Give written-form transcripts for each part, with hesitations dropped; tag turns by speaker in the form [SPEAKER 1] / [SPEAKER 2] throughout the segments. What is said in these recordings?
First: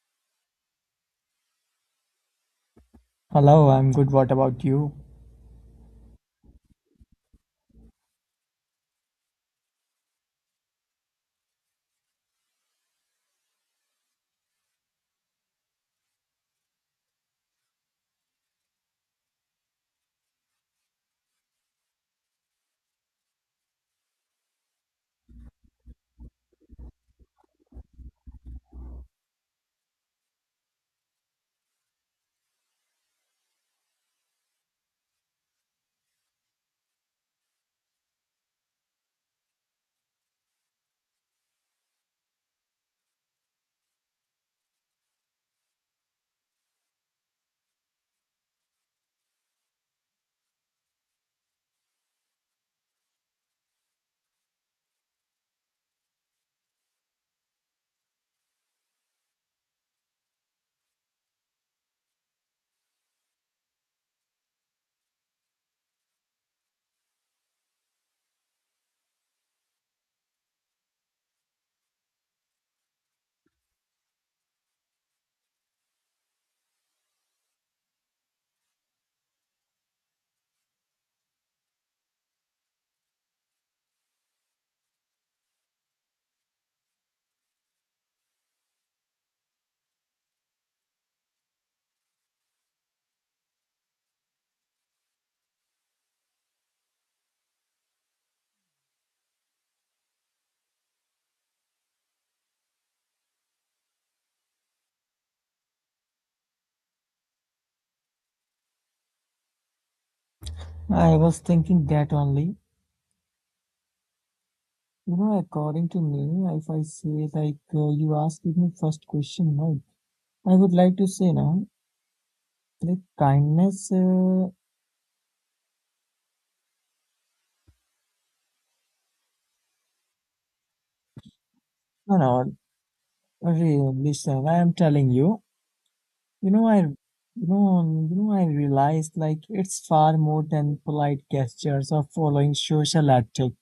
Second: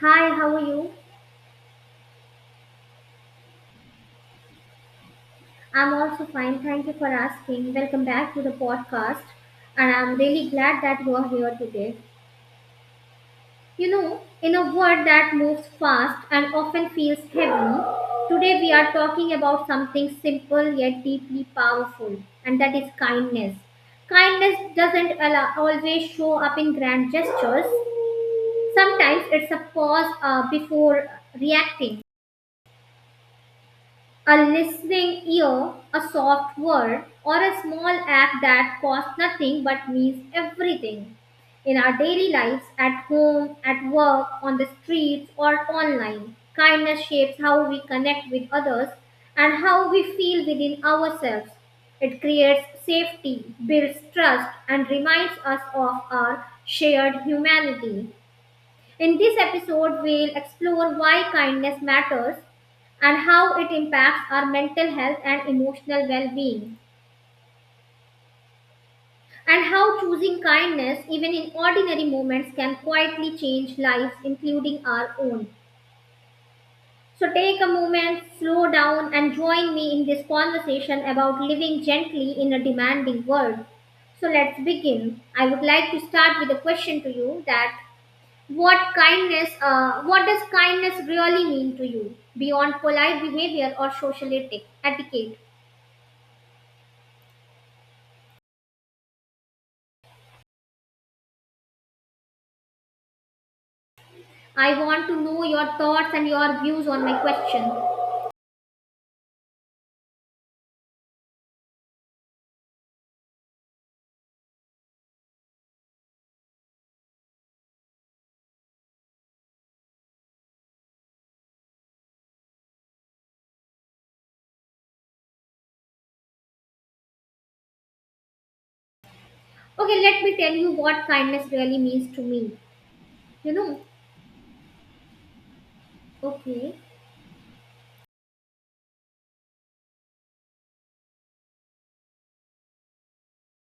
[SPEAKER 1] Hi, how are you?
[SPEAKER 2] Hello, I'm good. What about you?
[SPEAKER 1] I'm also fine. Thank you for asking. Welcome back to the podcast. And I'm really glad that you are here today. You know, in a world that moves fast and often feels heavy, today we are talking about something simple yet deeply powerful, and that is kindness. Kindness doesn't allow, always show up in grand gestures. Sometimes it's a pause before reacting, a listening ear, a soft word, or a small act that costs nothing but means everything in our daily lives at home, at work, on the streets, or online. Kindness shapes how we connect with others and how we feel within ourselves. It creates safety, builds trust, and reminds us of our shared humanity. In this episode, we'll explore why kindness matters and how it impacts our mental health and emotional well being, and how choosing kindness, even in ordinary moments, can quietly change lives, including our own. So, take a moment, slow down, and join me in this conversation about living gently in a demanding world. So, let's begin. I would like to start with a question to you that what kindness, what does kindness really mean to you beyond polite behavior or social etiquette? I want to know your thoughts and your views on my question.
[SPEAKER 2] I was thinking that only. You know, according to me, if I say you asked me first question, no, I would like to say no, like kindness.
[SPEAKER 1] Okay, let me tell you what kindness really means
[SPEAKER 2] No,
[SPEAKER 1] to
[SPEAKER 2] no,
[SPEAKER 1] me. You know,
[SPEAKER 2] listen, I am telling you. You know,
[SPEAKER 1] okay.
[SPEAKER 2] I realized like it's far more than polite gestures or following social ethic.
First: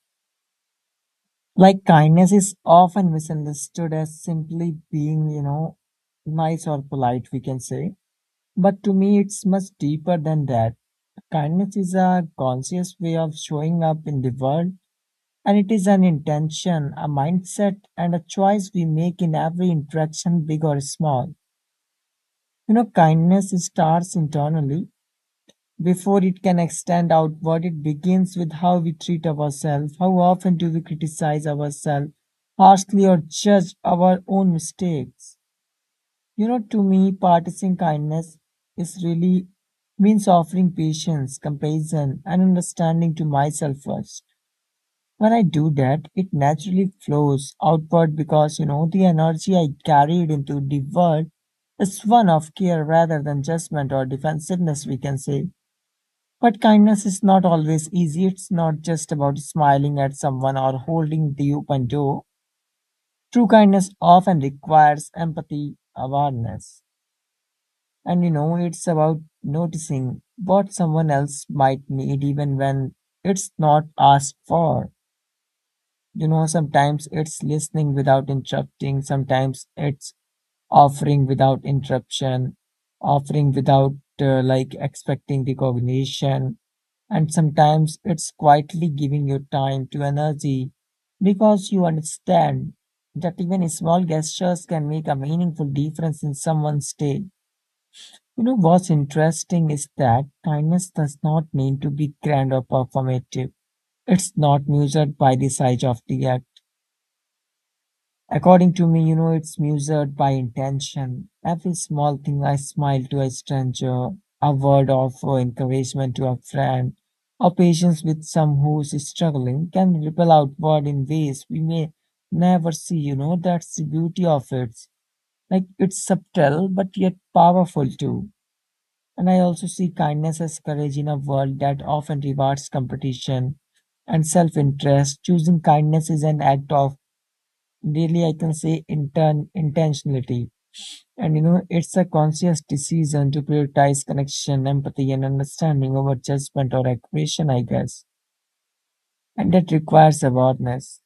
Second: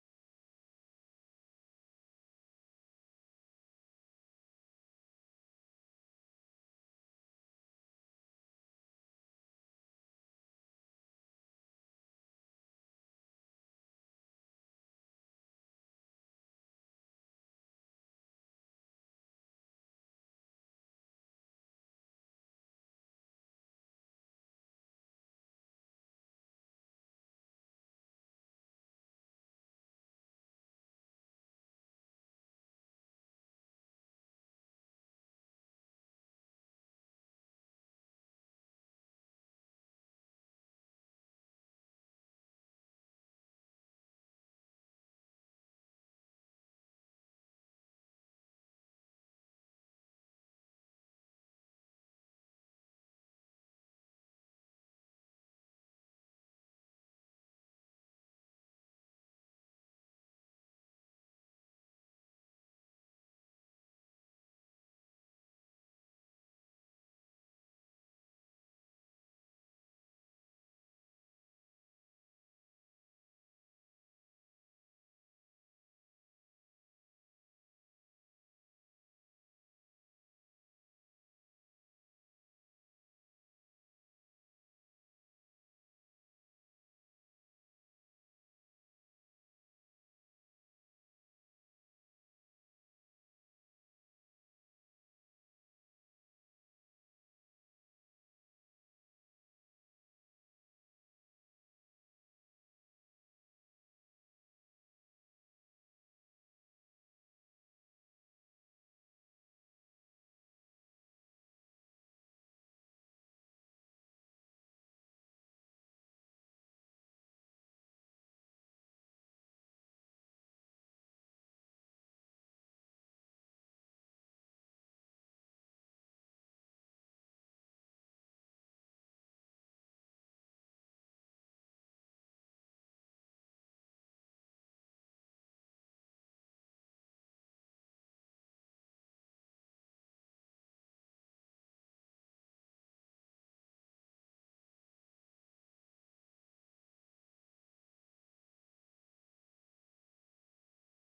[SPEAKER 2] Like kindness is often misunderstood as simply being, you know, nice or polite. We can say, but to me, it's much deeper than that. Kindness is a conscious way of showing up in the world, and it is an intention, a mindset, and a choice we make in every interaction, big or small. You know, kindness starts internally. Before it can extend outward, it begins with how we treat ourselves. How often do we criticize ourselves harshly or judge our own mistakes? You know, to me, practicing kindness is really means offering patience, compassion, and understanding to myself first. When I do that, it naturally flows outward because you know the energy I carried into the world is one of care rather than judgment or defensiveness, we can say. But kindness is not always easy. It's not just about smiling at someone or holding the open door. True kindness often requires empathy, awareness. And you know, it's about noticing what someone else might need even when it's not asked for. You know, sometimes it's listening without interrupting, sometimes it's offering without interruption, offering without like expecting recognition, and sometimes it's quietly giving your time to energy because you understand that even small gestures can make a meaningful difference in someone's day. You know what's interesting is that kindness does not need to be grand or performative. It's not measured by the size of the act. According to me, you know, it's measured by intention. Every small thing, I smile to a stranger, a word of encouragement to a friend, or patience with some who's struggling can ripple outward in ways we may never see. You know, that's the beauty of it. Like it's subtle, but yet powerful too. And I also see kindness as courage in a world that often rewards competition and self interest. Choosing kindness is an act of, really, I can say, intentionality. And you know, it's a conscious decision to prioritize connection, empathy, and understanding over judgment or aggression, I guess. And that requires awareness.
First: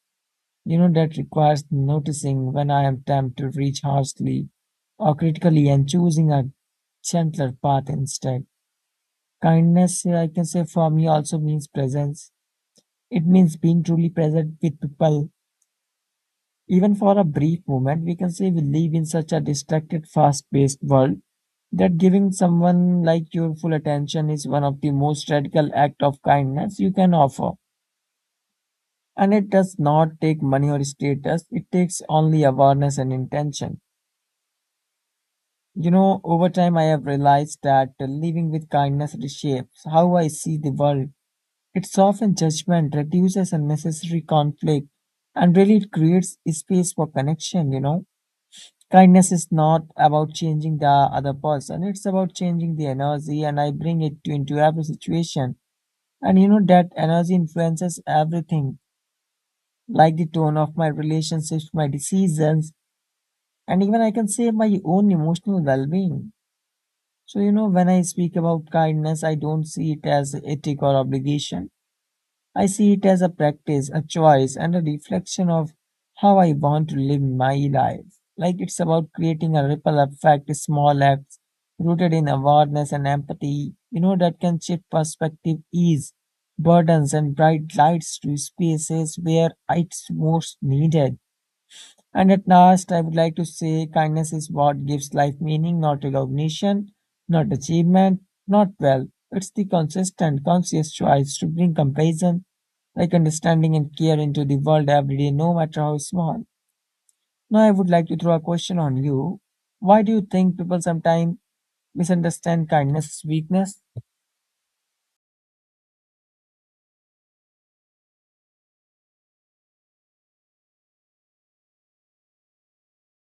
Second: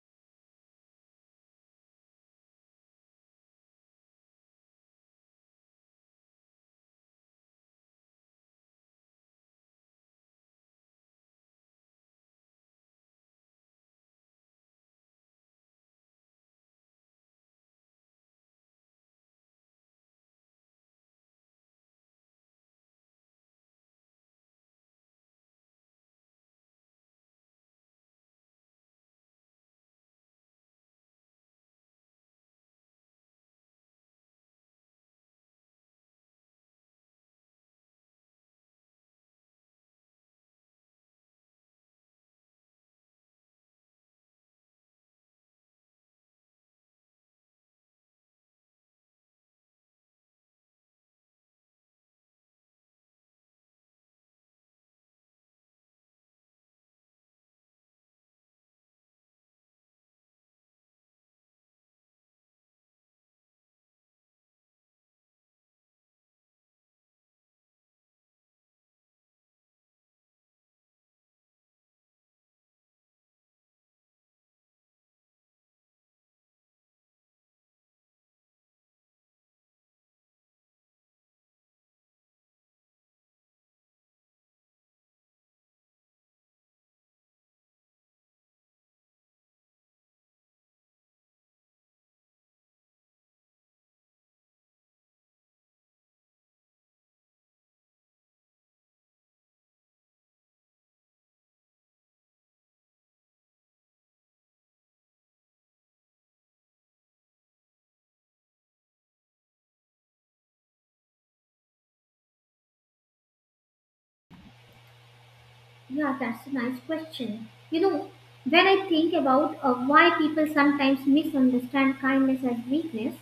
[SPEAKER 2] You know, that requires noticing when I am tempted to reach harshly or critically and choosing a gentler path instead. Kindness, I can say, for me also means presence. It means being truly present with people. Even for a brief moment, we can say we live in such a distracted, fast paced world that giving someone like your full attention is one of the most radical act of kindness you can offer. And it does not take money or status, it takes only awareness and intention. You know, over time I have realized that living with kindness reshapes how I see the world. It's often judgment reduces unnecessary conflict and really it creates a space for connection, you know. Kindness is not about changing the other person, it's about changing the energy, and I bring into every situation. And you know that energy influences everything, like the tone of my relationships, my decisions, and even I can say my own emotional well being. So, you know, when I speak about kindness, I don't see it as ethic or obligation. I see it as a practice, a choice, and a reflection of how I want to live my life. Like it's about creating a ripple effect, small acts rooted in awareness and empathy, you know, that can shift perspective, ease burdens, and bright lights to spaces where it's most needed. And at last, I would like to say kindness is what gives life meaning, not recognition, not achievement, not wealth. It's the consistent, conscious choice to bring compassion like understanding and care into the world every day, no matter how small. Now, I would like to throw a question on you. Why do you think people sometimes misunderstand kindness as weakness?
[SPEAKER 1] Yeah, that's a nice question. You know, when I think about why people sometimes misunderstand kindness as weakness,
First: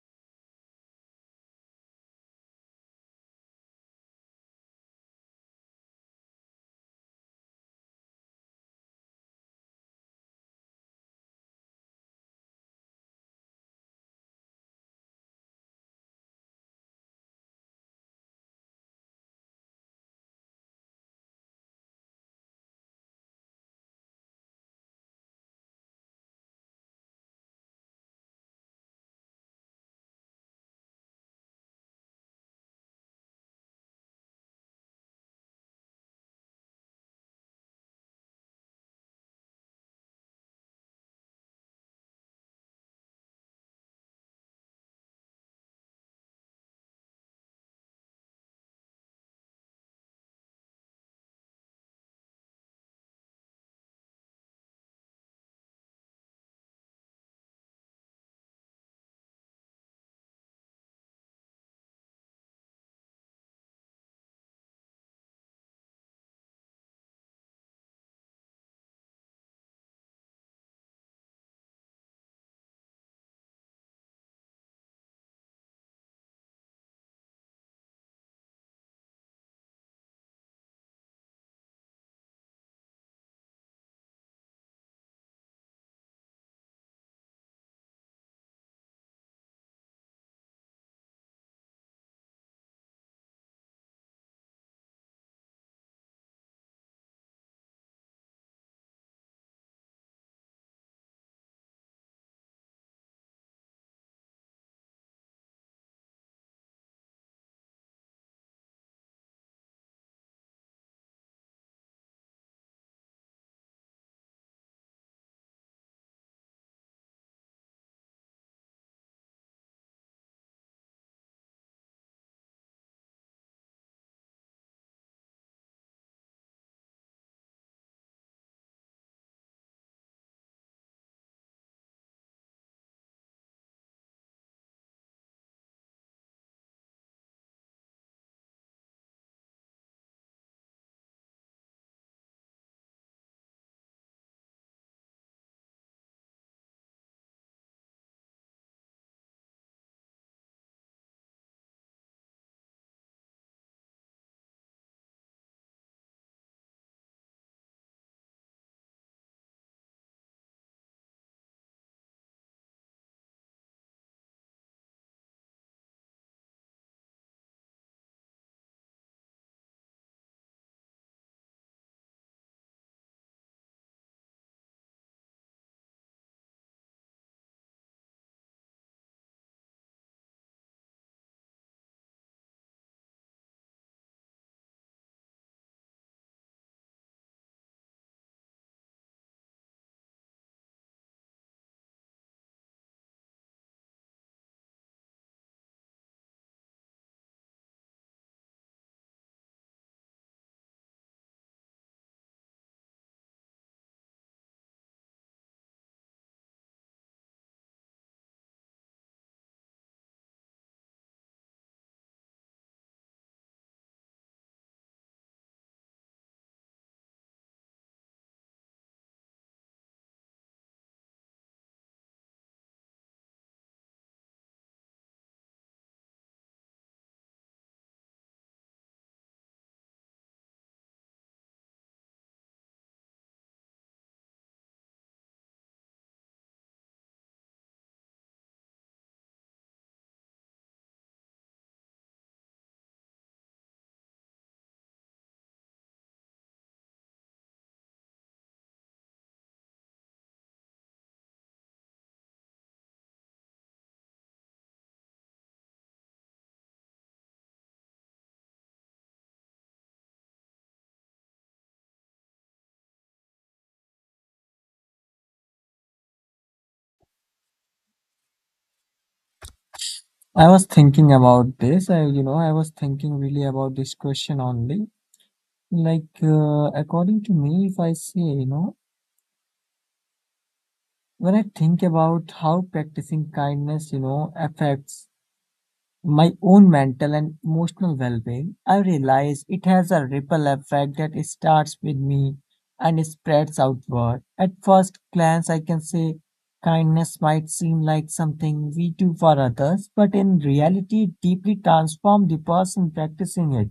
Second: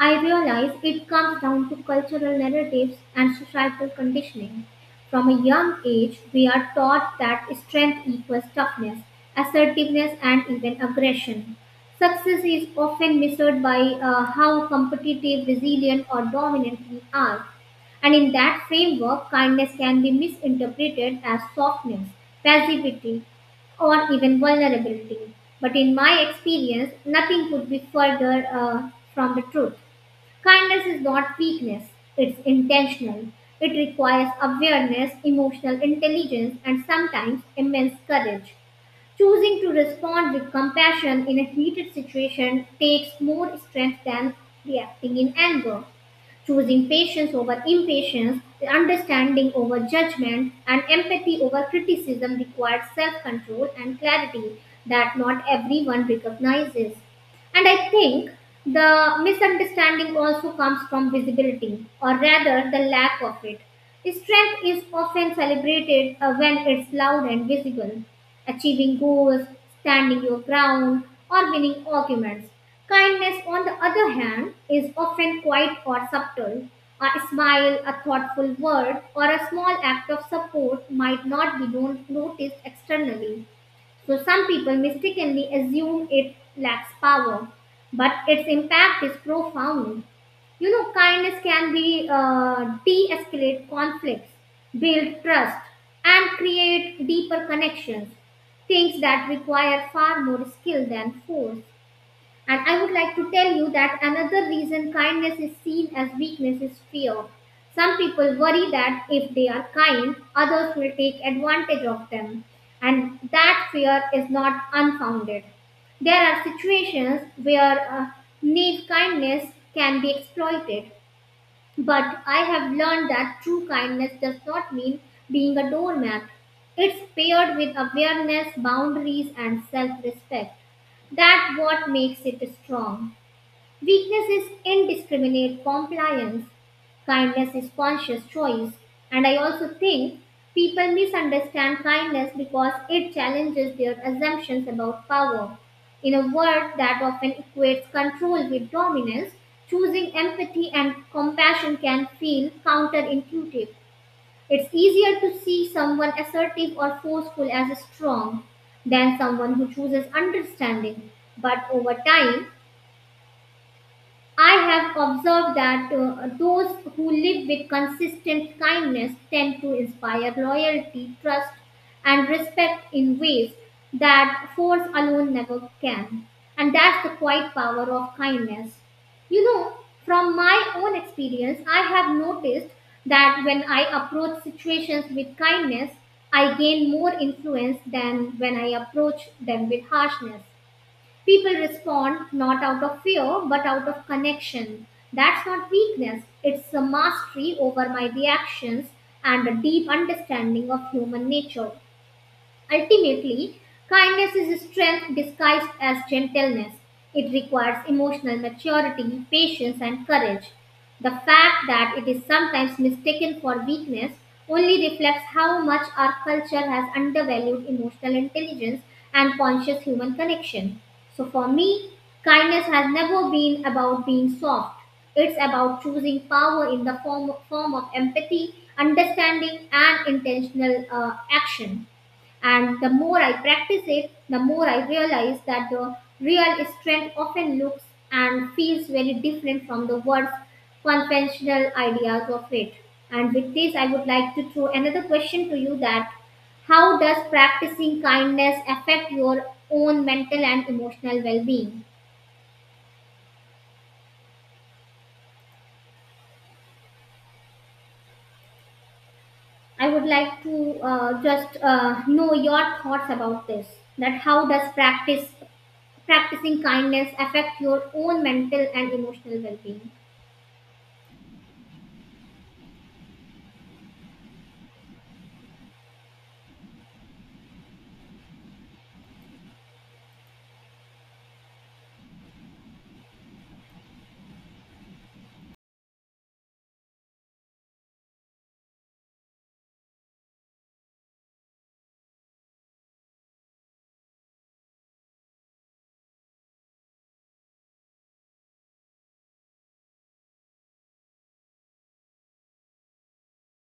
[SPEAKER 1] I realize it comes down to cultural narratives and societal conditioning. From a young age, we are taught that strength equals toughness, assertiveness, and even aggression. Success is often measured by how competitive, resilient, or dominant we are. And in that framework, kindness can be misinterpreted as softness, passivity, or even vulnerability. But in my experience, nothing could be further from the truth. Kindness is not weakness, it's intentional. It requires awareness, emotional intelligence, and sometimes immense courage. Choosing to respond with compassion in a heated situation takes more strength than reacting in anger, choosing patience over impatience, understanding over judgment, and empathy over criticism requires self control and clarity that not everyone recognizes. And I think the misunderstanding also comes from visibility, or rather, the lack of it. Strength is often celebrated when it's loud and visible. Achieving goals, standing your ground, or winning arguments. Kindness, on the other hand, is often quiet or subtle. A smile, a thoughtful word, or a small act of support might not be noticed externally, so some people mistakenly assume it lacks power, but its impact is profound. You know, kindness can be de-escalate conflicts, build trust, and create deeper connections. Things that require far more skill than force. And I would like to tell you that another reason kindness is seen as weakness is fear. Some people worry that if they are kind, others will take advantage of them, and that fear is not unfounded. There are situations where naive kindness can be exploited, but I have learned that true kindness does not mean being a doormat. It's paired with awareness, boundaries, and self respect. That's what makes it strong. Weakness is indiscriminate compliance, kindness is conscious choice, and I also think people misunderstand kindness because it challenges their assumptions about power. In a world that often equates control with dominance, choosing empathy and compassion can feel counterintuitive. It's easier to see someone assertive or forceful as strong than someone who chooses understanding. But over time, I have observed that those who live with consistent kindness tend to inspire loyalty, trust, and respect in ways that force alone never can. And that's the quiet power of kindness. You know, from my own experience, I have noticed that when I approach situations with kindness, I gain more influence than when I approach them with harshness. People respond not out of fear but out of connection. That's not weakness, it's a mastery over my reactions and a deep understanding of human nature. Ultimately, kindness is strength disguised as gentleness. It requires emotional maturity, patience, and courage. The fact that it is sometimes mistaken for weakness only reflects how much our culture has undervalued emotional intelligence and conscious human connection. So, for me, kindness has never been about being soft. It's about choosing power in the form of empathy, understanding, and intentional action. And the more I practice it, the more I realize that the real strength often looks and feels very different from the words conventional ideas of it. And with this, I would like to throw another question to you that how does practicing kindness affect your own mental and emotional well-being? I would like to just know your thoughts about this. That how does practice practicing kindness affect your own mental and emotional well-being?
[SPEAKER 2] I was thinking about this. I was thinking really about this question only. Like, according to me, if I say, you know, when I think about how practicing kindness, you know, affects my own mental and emotional well being, I realize it has a ripple effect that it starts with me and it spreads outward. At first glance, I can say kindness might seem like something we do for others, but in reality, it deeply transforms the person practicing it.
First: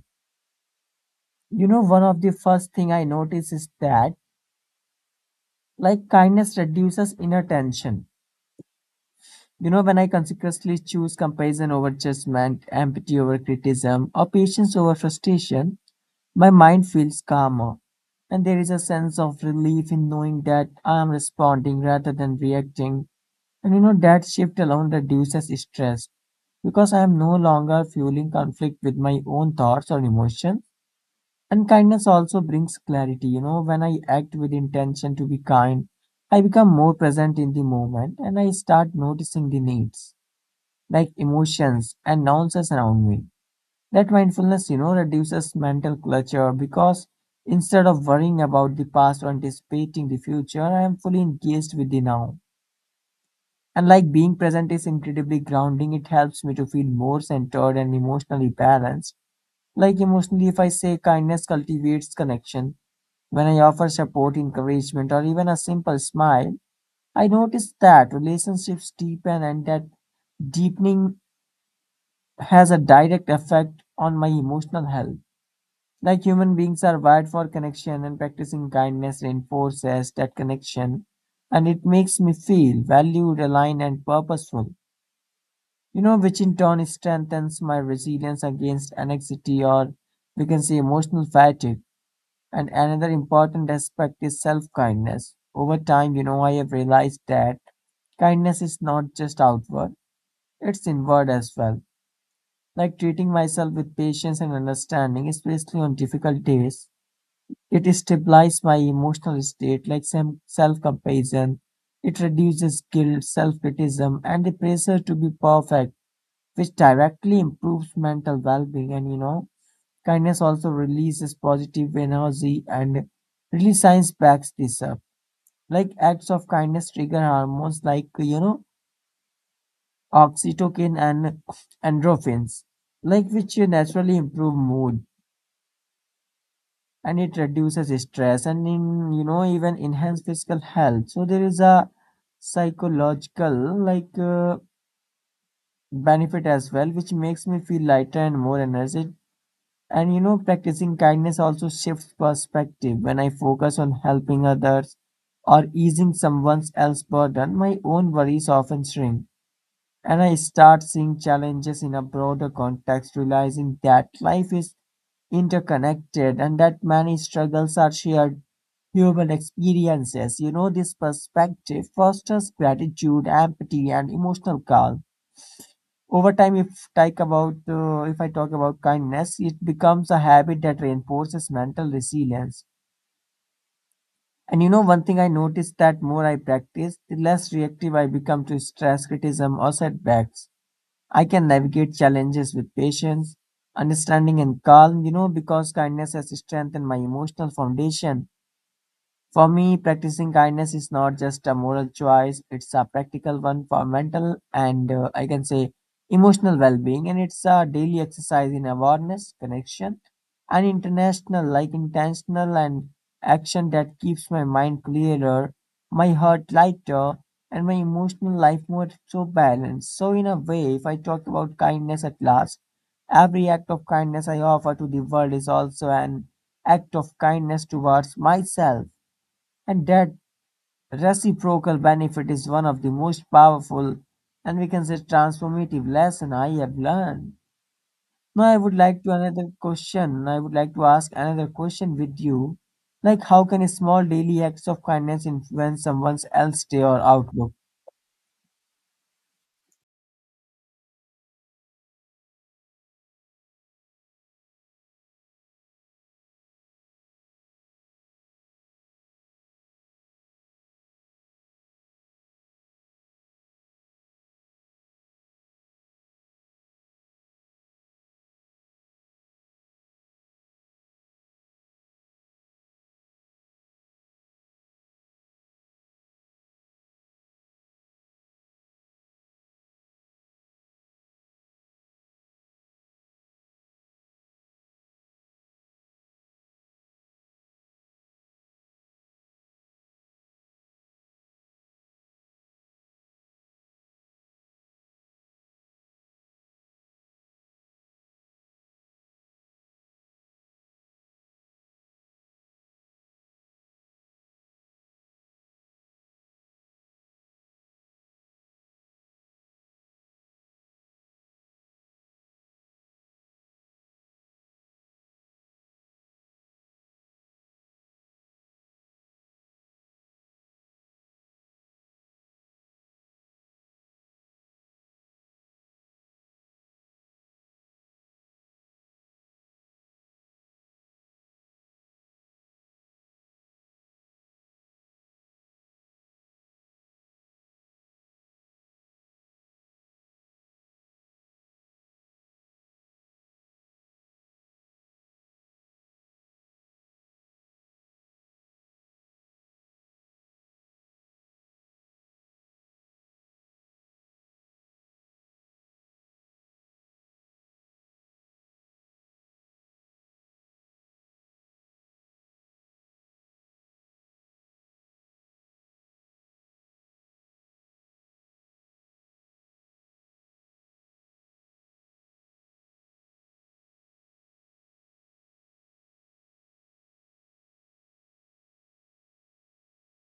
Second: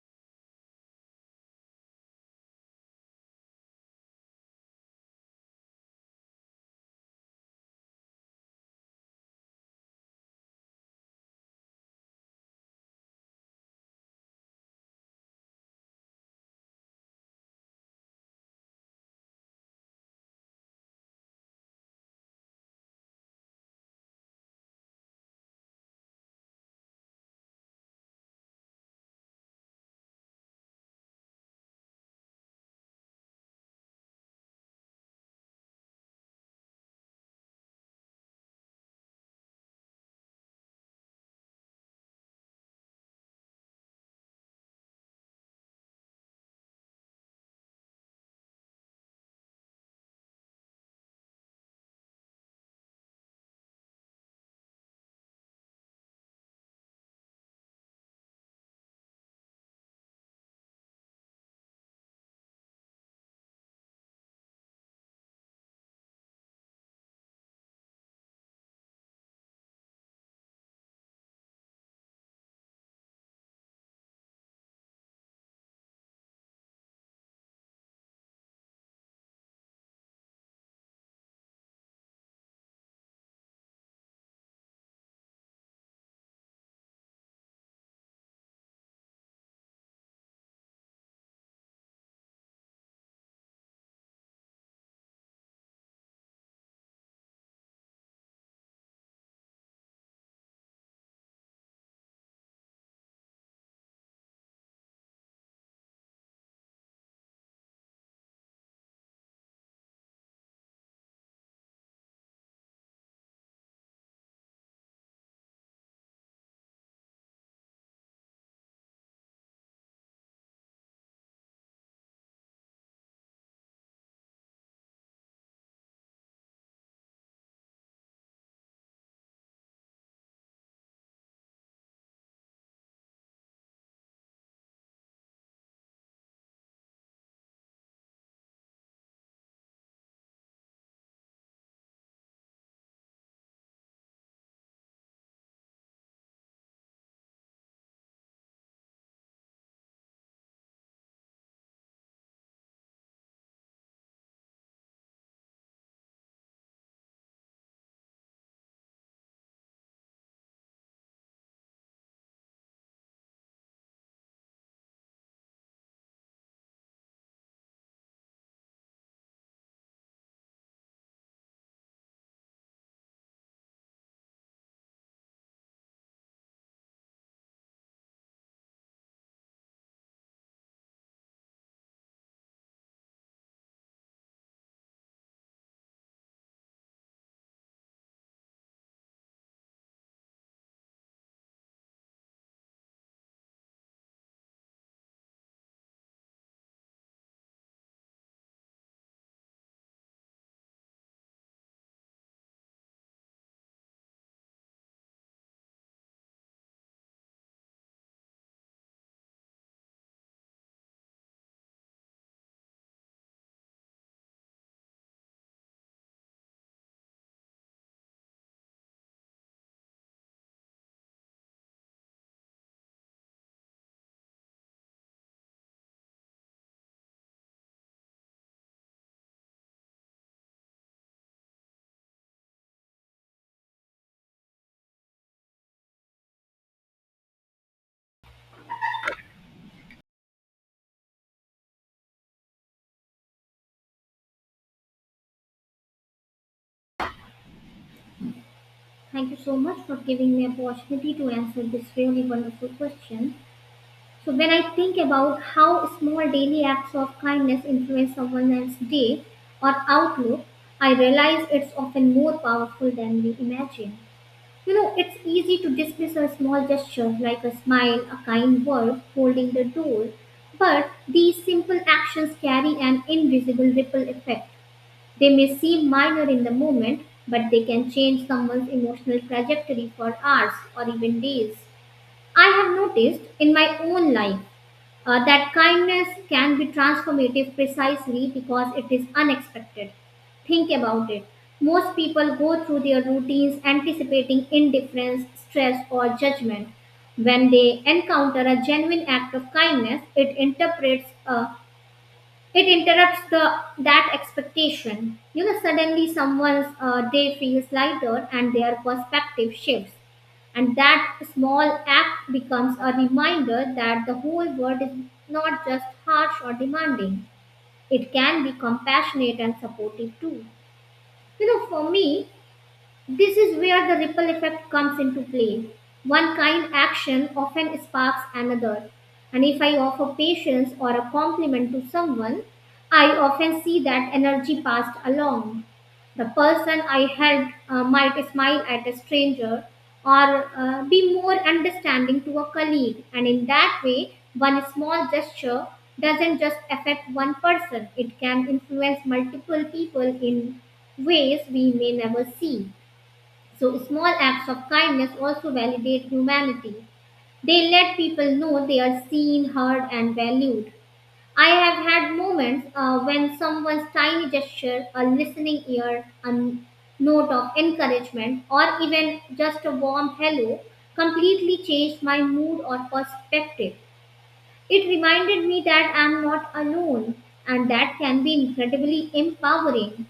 [SPEAKER 2] You know, one of the first thing I notice is that like kindness reduces inner tension. You know, when I consciously choose comparison over judgment, empathy over criticism, or patience over frustration, my mind feels calmer, and there is a sense of relief in knowing that I am responding rather than reacting. And you know, that shift alone reduces stress because I am no longer fueling conflict with my own thoughts or emotions. And kindness also brings clarity. You know, when I act with intention to be kind, I become more present in the moment and I start noticing the needs, like emotions and nuances around me. That mindfulness, you know, reduces mental clutter because instead of worrying about the past or anticipating the future, I am fully engaged with the now. And like being present is incredibly grounding, it helps me to feel more centered and emotionally balanced. Like emotionally, if I say kindness cultivates connection, when I offer support, encouragement, or even a simple smile, I notice that relationships deepen and that deepening has a direct effect on my emotional health. Like human beings are wired for connection, and practicing kindness reinforces that connection. And it makes me feel valued, aligned, and purposeful, you know, which in turn strengthens my resilience against anxiety or we can say emotional fatigue. And another important aspect is self kindness. Over time, you know, I have realized that kindness is not just outward, it's inward as well. Like treating myself with patience and understanding, especially on difficult days, it stabilizes my emotional state, like some self-compassion. It reduces guilt, self-criticism, and the pressure to be perfect, which directly improves mental well-being. And you know, kindness also releases positive energy and really science backs this up. Like acts of kindness trigger hormones like you know oxytocin and endorphins, like which naturally improve mood and it reduces stress and in you know even enhance physical health, so there is a psychological benefit as well, which makes me feel lighter and more energetic. And you know, practicing kindness also shifts perspective. When I focus on helping others or easing someone else's burden, my own worries often shrink and I start seeing challenges in a broader context, realizing that life is interconnected and that many struggles are shared human experiences. You know, this perspective fosters gratitude, empathy, and emotional calm. Over time, if I talk about kindness, it becomes a habit that reinforces mental resilience. And you know, one thing I noticed that more I practice, the less reactive I become to stress, criticism, or setbacks. I can navigate challenges with patience, understanding, and calm, you know, because kindness has strengthened my emotional foundation. For me, practicing kindness is not just a moral choice, it's a practical one for mental and I can say emotional well being. And it's a daily exercise in awareness, connection, and like intentional and action that keeps my mind clearer, my heart lighter, and my emotional life more so balanced. So, in a way, if I talk about kindness at last, every act of kindness I offer to the world is also an act of kindness towards myself. And that reciprocal benefit is one of the most powerful and we can say transformative lesson I have learned. Now I would like to another question. I would like to ask another question with you. Like how can a small daily acts of kindness influence someone else's day or outlook?
[SPEAKER 1] Thank you so much for giving me opportunity to answer this really wonderful question. So when I think about how small daily acts of kindness influence someone else's day or outlook, I realize it's often more powerful than we imagine. You know, it's easy to dismiss a small gesture like a smile, a kind word, holding the door, but these simple actions carry an invisible ripple effect. They may seem minor in the moment, but they can change someone's emotional trajectory for hours or even days. I have noticed in my own life that kindness can be transformative precisely because it is unexpected. Think about it. Most people go through their routines anticipating indifference, stress, or judgment. When they encounter a genuine act of kindness, it interprets a it interrupts the that expectation. You know, suddenly someone's day feels lighter and their perspective shifts. And that small act becomes a reminder that the whole world is not just harsh or demanding. It can be compassionate and supportive too. You know, for me, this is where the ripple effect comes into play. One kind action often sparks another. And if I offer patience or a compliment to someone, I often see that energy passed along. The person I helped might smile at a stranger or be more understanding to a colleague. And in that way, one small gesture doesn't just affect one person, it can influence multiple people in ways we may never see. So, small acts of kindness also validate humanity. They let people know they are seen, heard, and valued. I have had moments when someone's tiny gesture, a listening ear, a note of encouragement, or even just a warm hello completely changed my mood or perspective. It reminded me that I'm not alone, and that can be incredibly empowering.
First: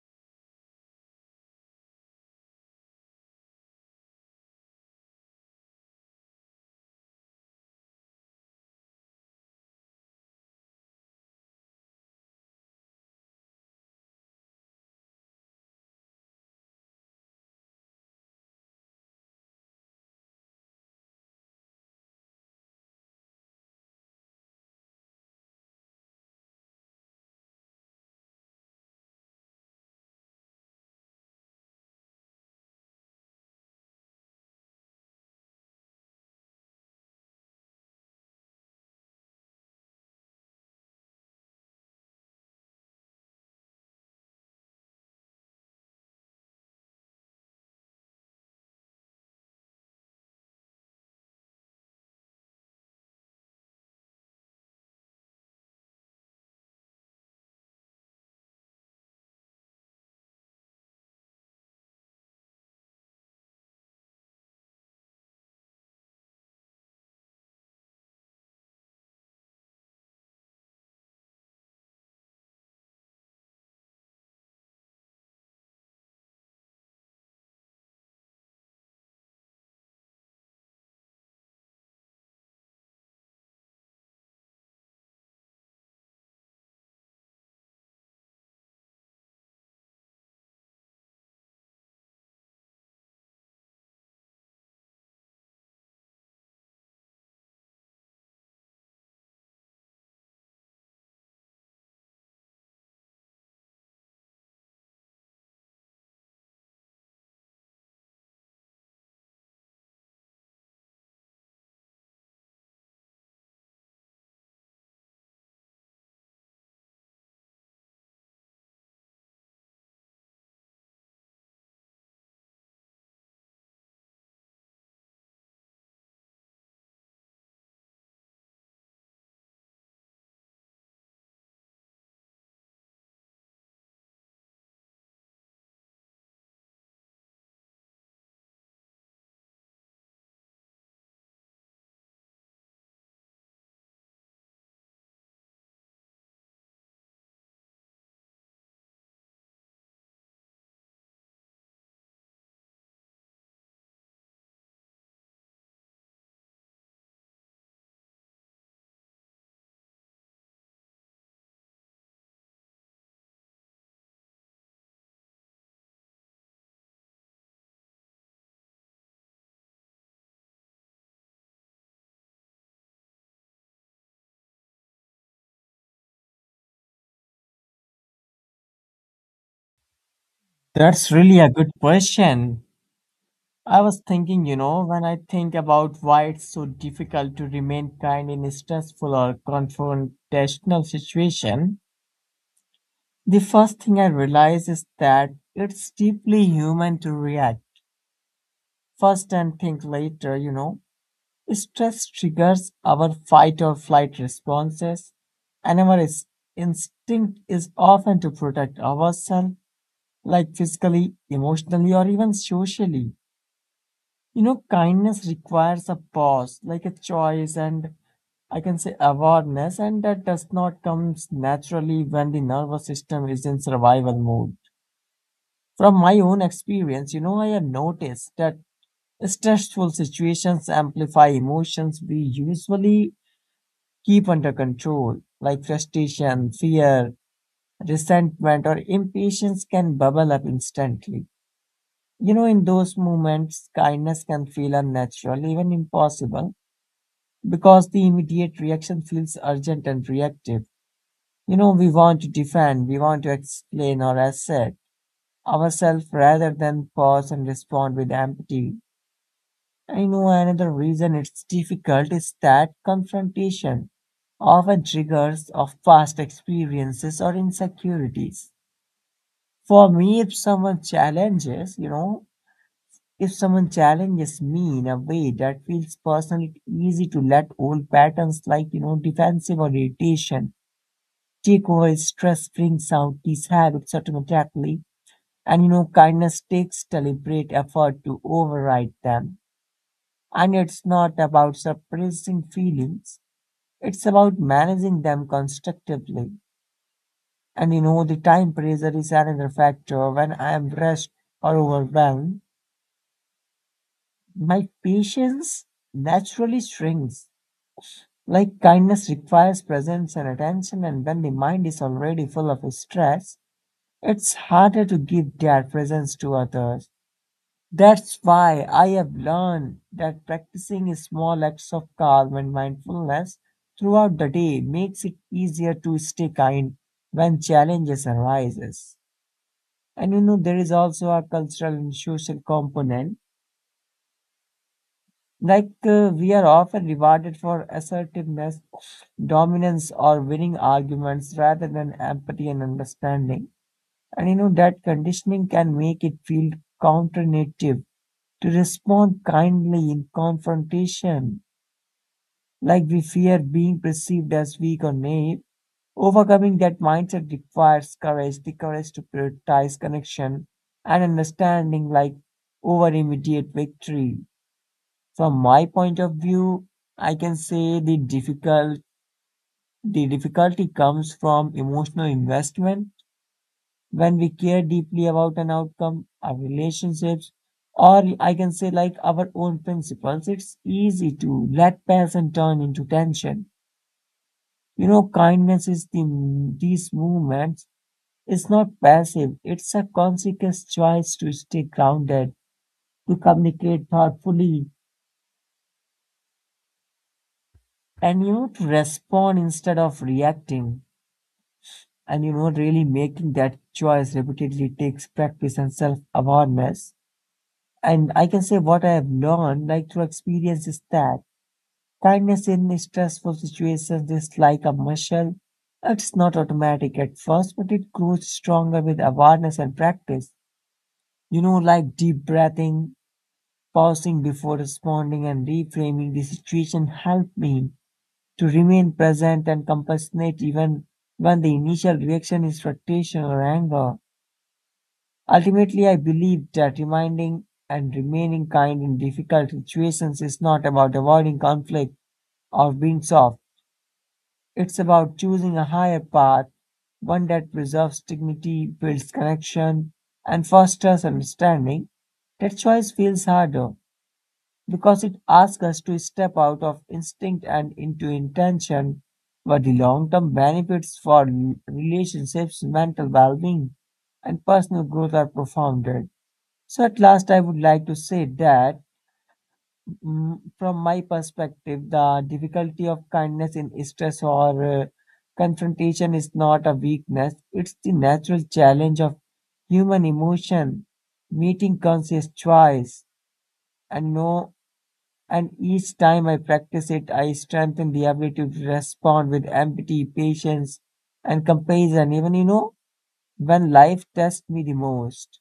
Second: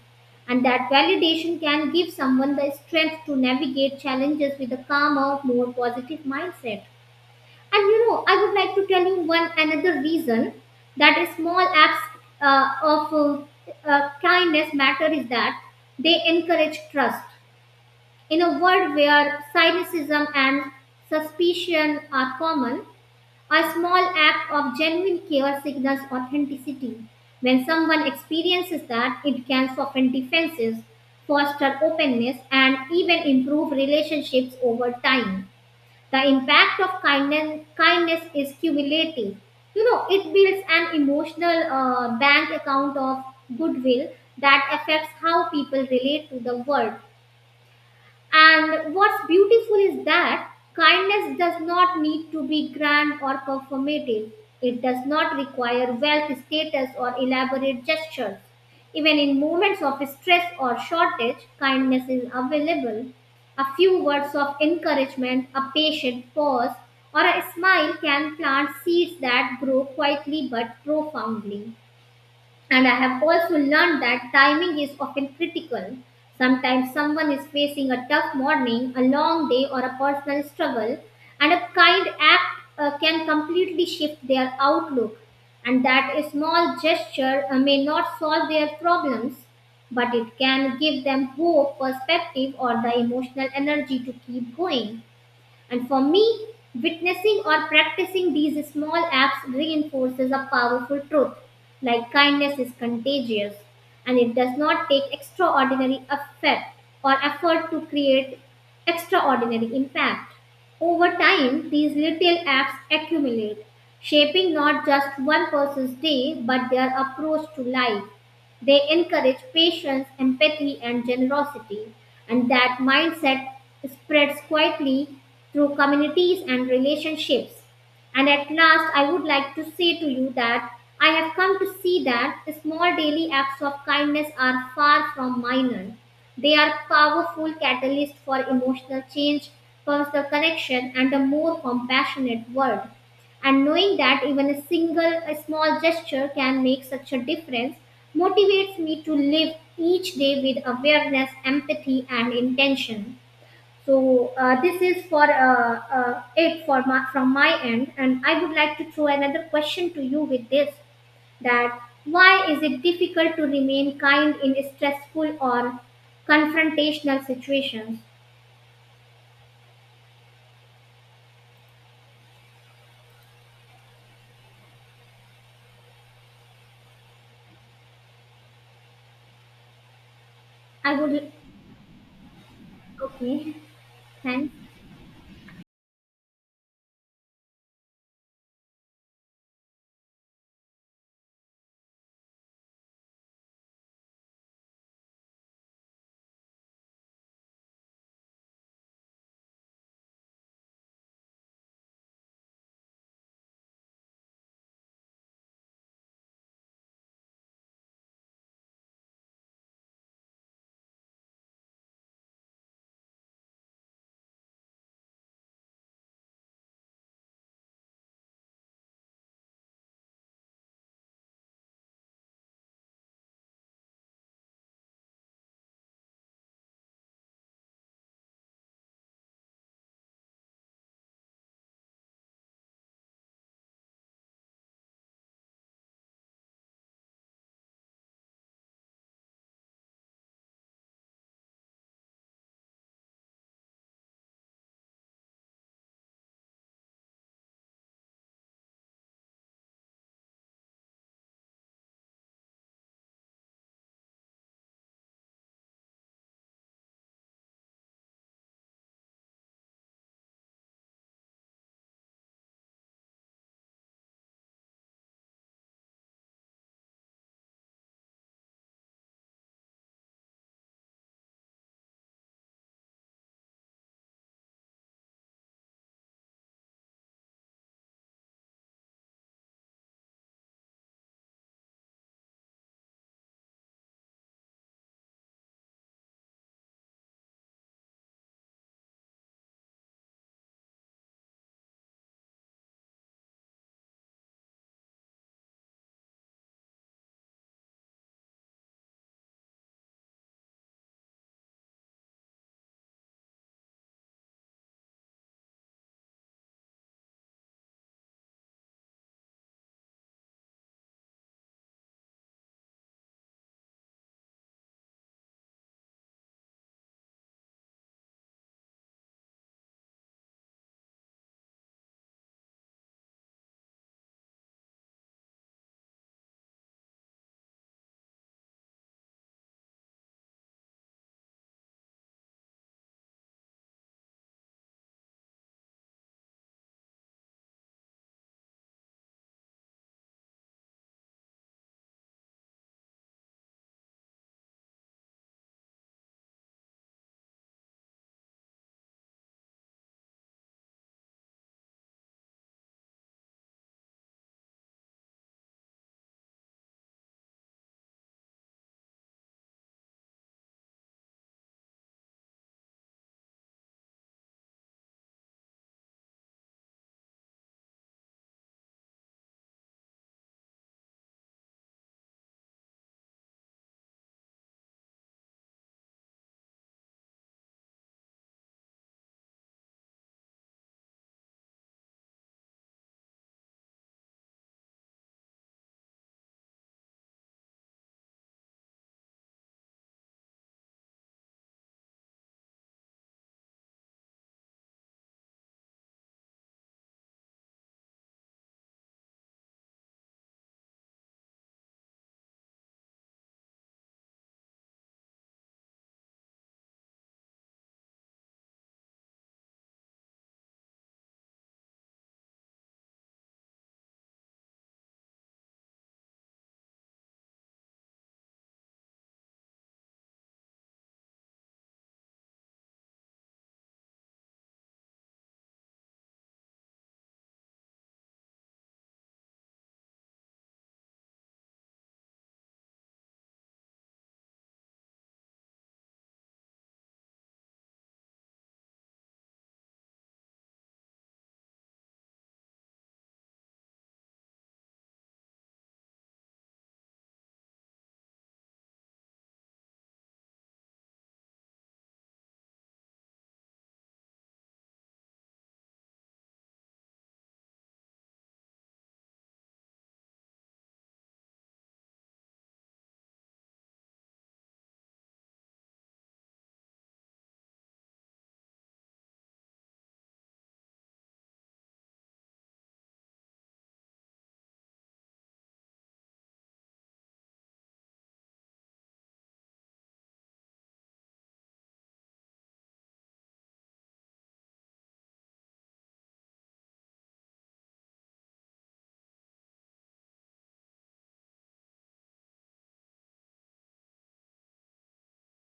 [SPEAKER 1] And that validation can give someone the strength to navigate challenges with a calmer, more positive mindset. And you know, I would like to tell you one another reason that is small acts of kindness matter is that they encourage trust. In a world where cynicism and suspicion are common, a small act of genuine care signals authenticity. When someone experiences that, it can soften defenses, foster openness, and even improve relationships over time. The impact of kindness is cumulative. You know, it builds an emotional bank account of goodwill that affects how people relate to the world. And what's beautiful is that kindness does not need to be grand or performative. It does not require wealth, status, or elaborate gestures. Even in moments of stress or shortage, kindness is available. A few words of encouragement, a patient pause, or a smile can plant seeds that grow quietly but profoundly. And I have also learned that timing is often critical. Sometimes someone is facing a tough morning, a long day, or a personal struggle, and a kind act can completely shift their outlook. And that a small gesture may not solve their problems, but it can give them hope, perspective, or the emotional energy to keep going. And for me, witnessing or practicing these small acts reinforces a powerful truth like kindness is contagious and it does not take extraordinary effort or effort to create extraordinary impact. Over time, these little acts accumulate, shaping not just one person's day but their approach to life. They encourage patience, empathy, and generosity, and that mindset spreads quietly through communities and relationships. And at last, I would like to say to you that I have come to see that small daily acts of kindness are far from minor. They are powerful catalysts for emotional change, personal connection, and a more compassionate world, and knowing that even a small gesture can make such a difference motivates me to live each day with awareness, empathy, and intention. So this is for it for my, from my end, and I would like to throw another question to you with this, that why is it difficult to remain kind in stressful or confrontational situations? I
[SPEAKER 2] That's
[SPEAKER 1] would,
[SPEAKER 2] really a good question.
[SPEAKER 1] okay.
[SPEAKER 2] I was thinking,
[SPEAKER 1] Thanks.
[SPEAKER 2] you know, when I think about why it's so difficult to remain kind in a stressful or confrontational situation, the first thing I realize is that it's deeply human to react first and think later, you know. Stress triggers our fight or flight responses, and our instinct is often to protect ourselves, like physically, emotionally, or even socially. You know, kindness requires a pause, like a choice, and I can say awareness, and that does not come naturally when the nervous system is in survival mode. From my own experience, you know, I have noticed that stressful situations amplify emotions we usually keep under control, like frustration, fear, resentment, or impatience can bubble up instantly. In those moments, kindness can feel unnatural, even impossible, because the immediate reaction feels urgent and reactive. We want to defend, we want to explain or assert ourselves rather than pause and respond with empathy. I know another reason it's difficult is that confrontation often triggers of past experiences or insecurities. For me, if someone challenges, if someone challenges me in a way that feels personal, it's easy to let old patterns like, defensive or irritation take over. Stress brings out these habits automatically. Kindness takes deliberate effort to override them. And it's not about suppressing feelings, it's about managing them constructively. The time pressure is another factor. When I am rushed or overwhelmed, my patience naturally shrinks. Like kindness requires presence and attention, and when the mind is already full of stress, it's harder to give that presence to others. That's why I have learned that practicing small acts of calm and mindfulness throughout the day makes it easier to stay kind when challenges arises. And you know There is also a cultural and social component. Like we are often rewarded for assertiveness, dominance, or winning arguments rather than empathy and understanding. And you know That conditioning can make it feel counterintuitive to respond kindly in confrontation, like we fear being perceived as weak or naive. Overcoming that mindset requires courage, the courage to prioritize connection and understanding like over immediate victory. From my point of view, I can say the difficulty comes from emotional investment when we care deeply about an outcome, our relationships, or I can say like our own principles, it's easy to let passion turn into tension. You know, kindness is the these movements. It's not passive. It's a conscious choice to stay grounded, to communicate thoughtfully, and to respond instead of reacting. Really making that choice repeatedly takes practice and self-awareness. And I can say what I have learned, like through experience, is that kindness in stressful situations is like a muscle. It's not automatic at first, but it grows stronger with awareness and practice. You know, like deep breathing, pausing before responding, and reframing the situation helped me to remain present and compassionate even when the initial reaction is frustration or anger. Ultimately, I believe that reminding and remaining kind in difficult situations is not about avoiding conflict or being soft. It's about choosing a higher path, one that preserves dignity, builds connection, and fosters understanding. That choice feels harder because it asks us to step out of instinct and into intention, but the long term benefits for relationships, mental well being, and personal growth are profound. So, at last, I would like to say that from my perspective, the difficulty of kindness in stress or uh, confrontation is not a weakness, it's the natural challenge of human emotion, meeting conscious choice. And no, and each time I practice it, I strengthen the ability to respond with empathy, patience, and compassion, even when life tests me the most.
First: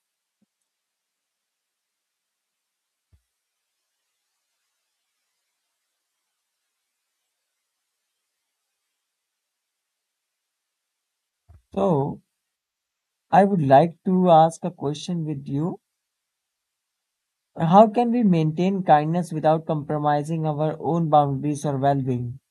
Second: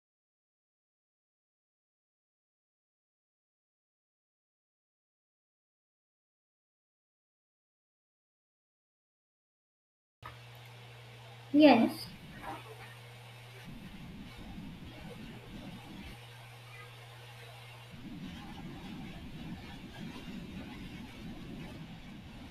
[SPEAKER 1] Yes.
[SPEAKER 2] So, I would like to ask a question with you. How can we maintain kindness without compromising our own boundaries or well being?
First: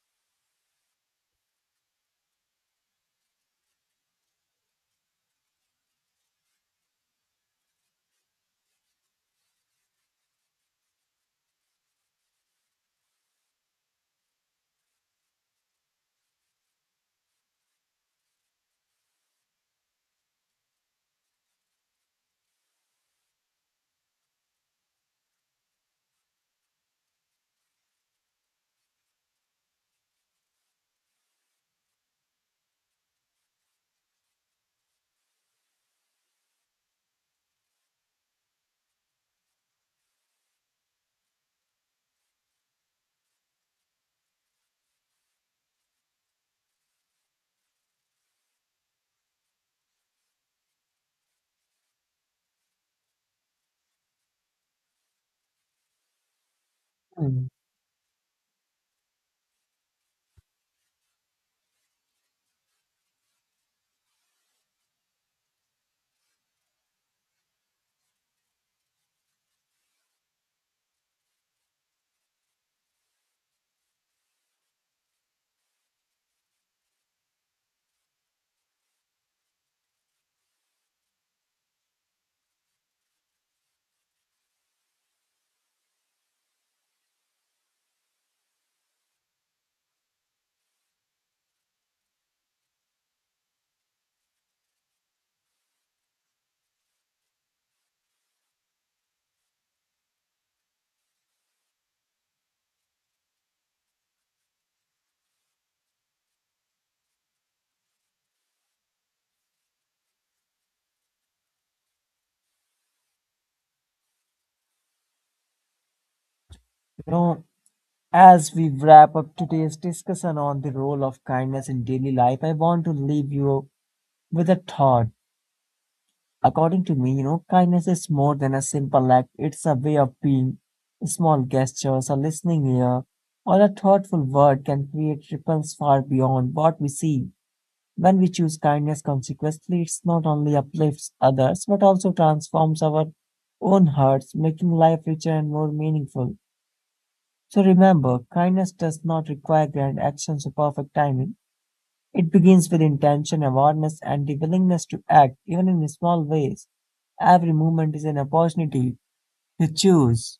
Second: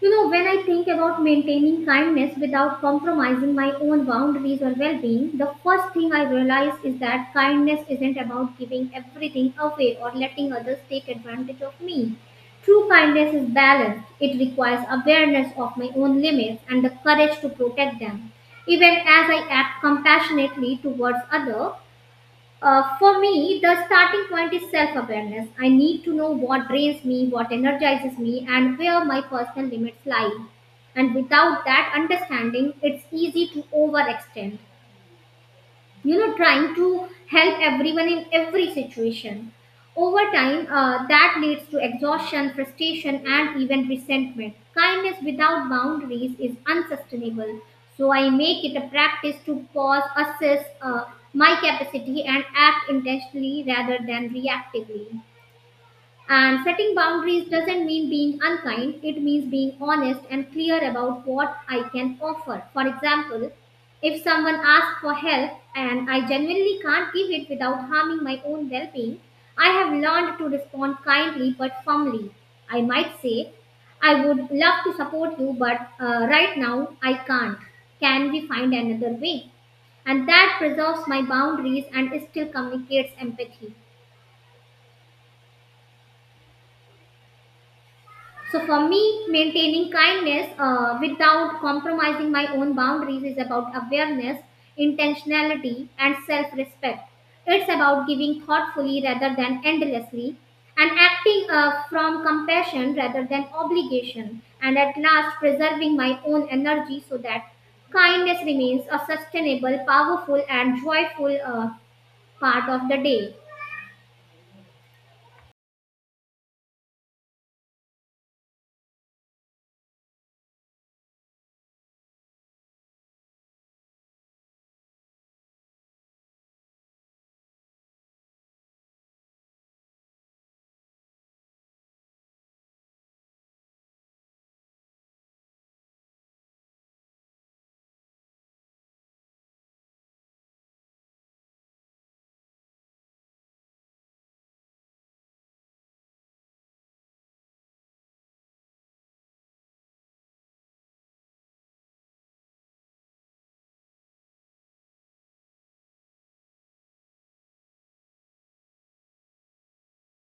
[SPEAKER 1] You know, when I think about maintaining kindness without compromising my own boundaries or well being, the first thing I realize is that kindness isn't about giving everything away or letting others take advantage of me. True kindness is balanced, it requires awareness of my own limits and the courage to protect them, even as I act compassionately towards others. For me, the starting point is self awareness. I need to know what drains me, what energizes me, and where my personal limits lie. And without that understanding, it's easy to overextend, you know, trying to help everyone in every situation. Over time, that leads to exhaustion, frustration, and even resentment. Kindness without boundaries is unsustainable, so I make it a practice to pause, assess my capacity, and act intentionally rather than reactively. And setting boundaries
[SPEAKER 2] You
[SPEAKER 1] doesn't mean being unkind, it means being honest and clear about what I can offer. For example, if someone asks for help and I genuinely can't give it without harming my own well being, I have learned to respond kindly but firmly. I might say, I would love to support you, but right now I can't. Can we find another way? And that preserves my boundaries and still communicates empathy. So for me, maintaining kindness without compromising my own boundaries is about awareness, intentionality, and self-respect. It's about giving thoughtfully rather than endlessly, and acting from compassion rather than obligation, and at last preserving my own energy so that kindness remains a sustainable, powerful, and joyful part of the day.
[SPEAKER 2] know, as we wrap up today's discussion on the role of kindness in daily life, I want to leave you with a thought. According to me, kindness is more than a simple act, it's a way of being. Small gestures, a listening ear, or a thoughtful word can create ripples far beyond what we see. When we choose kindness consequently, it not only uplifts others but also transforms our own hearts, making life richer and more meaningful. So remember, kindness does not require grand actions or perfect timing. It begins with intention, awareness, and the willingness to act, even in small ways. Every moment is an opportunity to choose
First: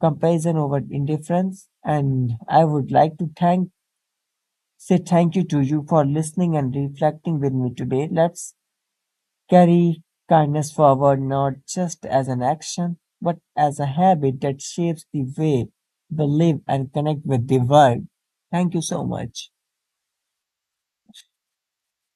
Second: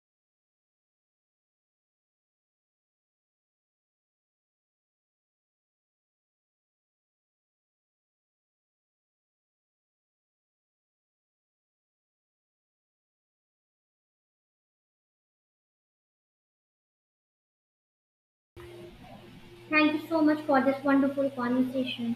[SPEAKER 2] comparison over indifference. And I would like to thank say thank you to you for listening and reflecting with me today. Let's carry kindness forward not just as an action, but as a habit that shapes the way we live and connect with the world. Thank you so much.
[SPEAKER 1] Thank you so much for this wonderful conversation.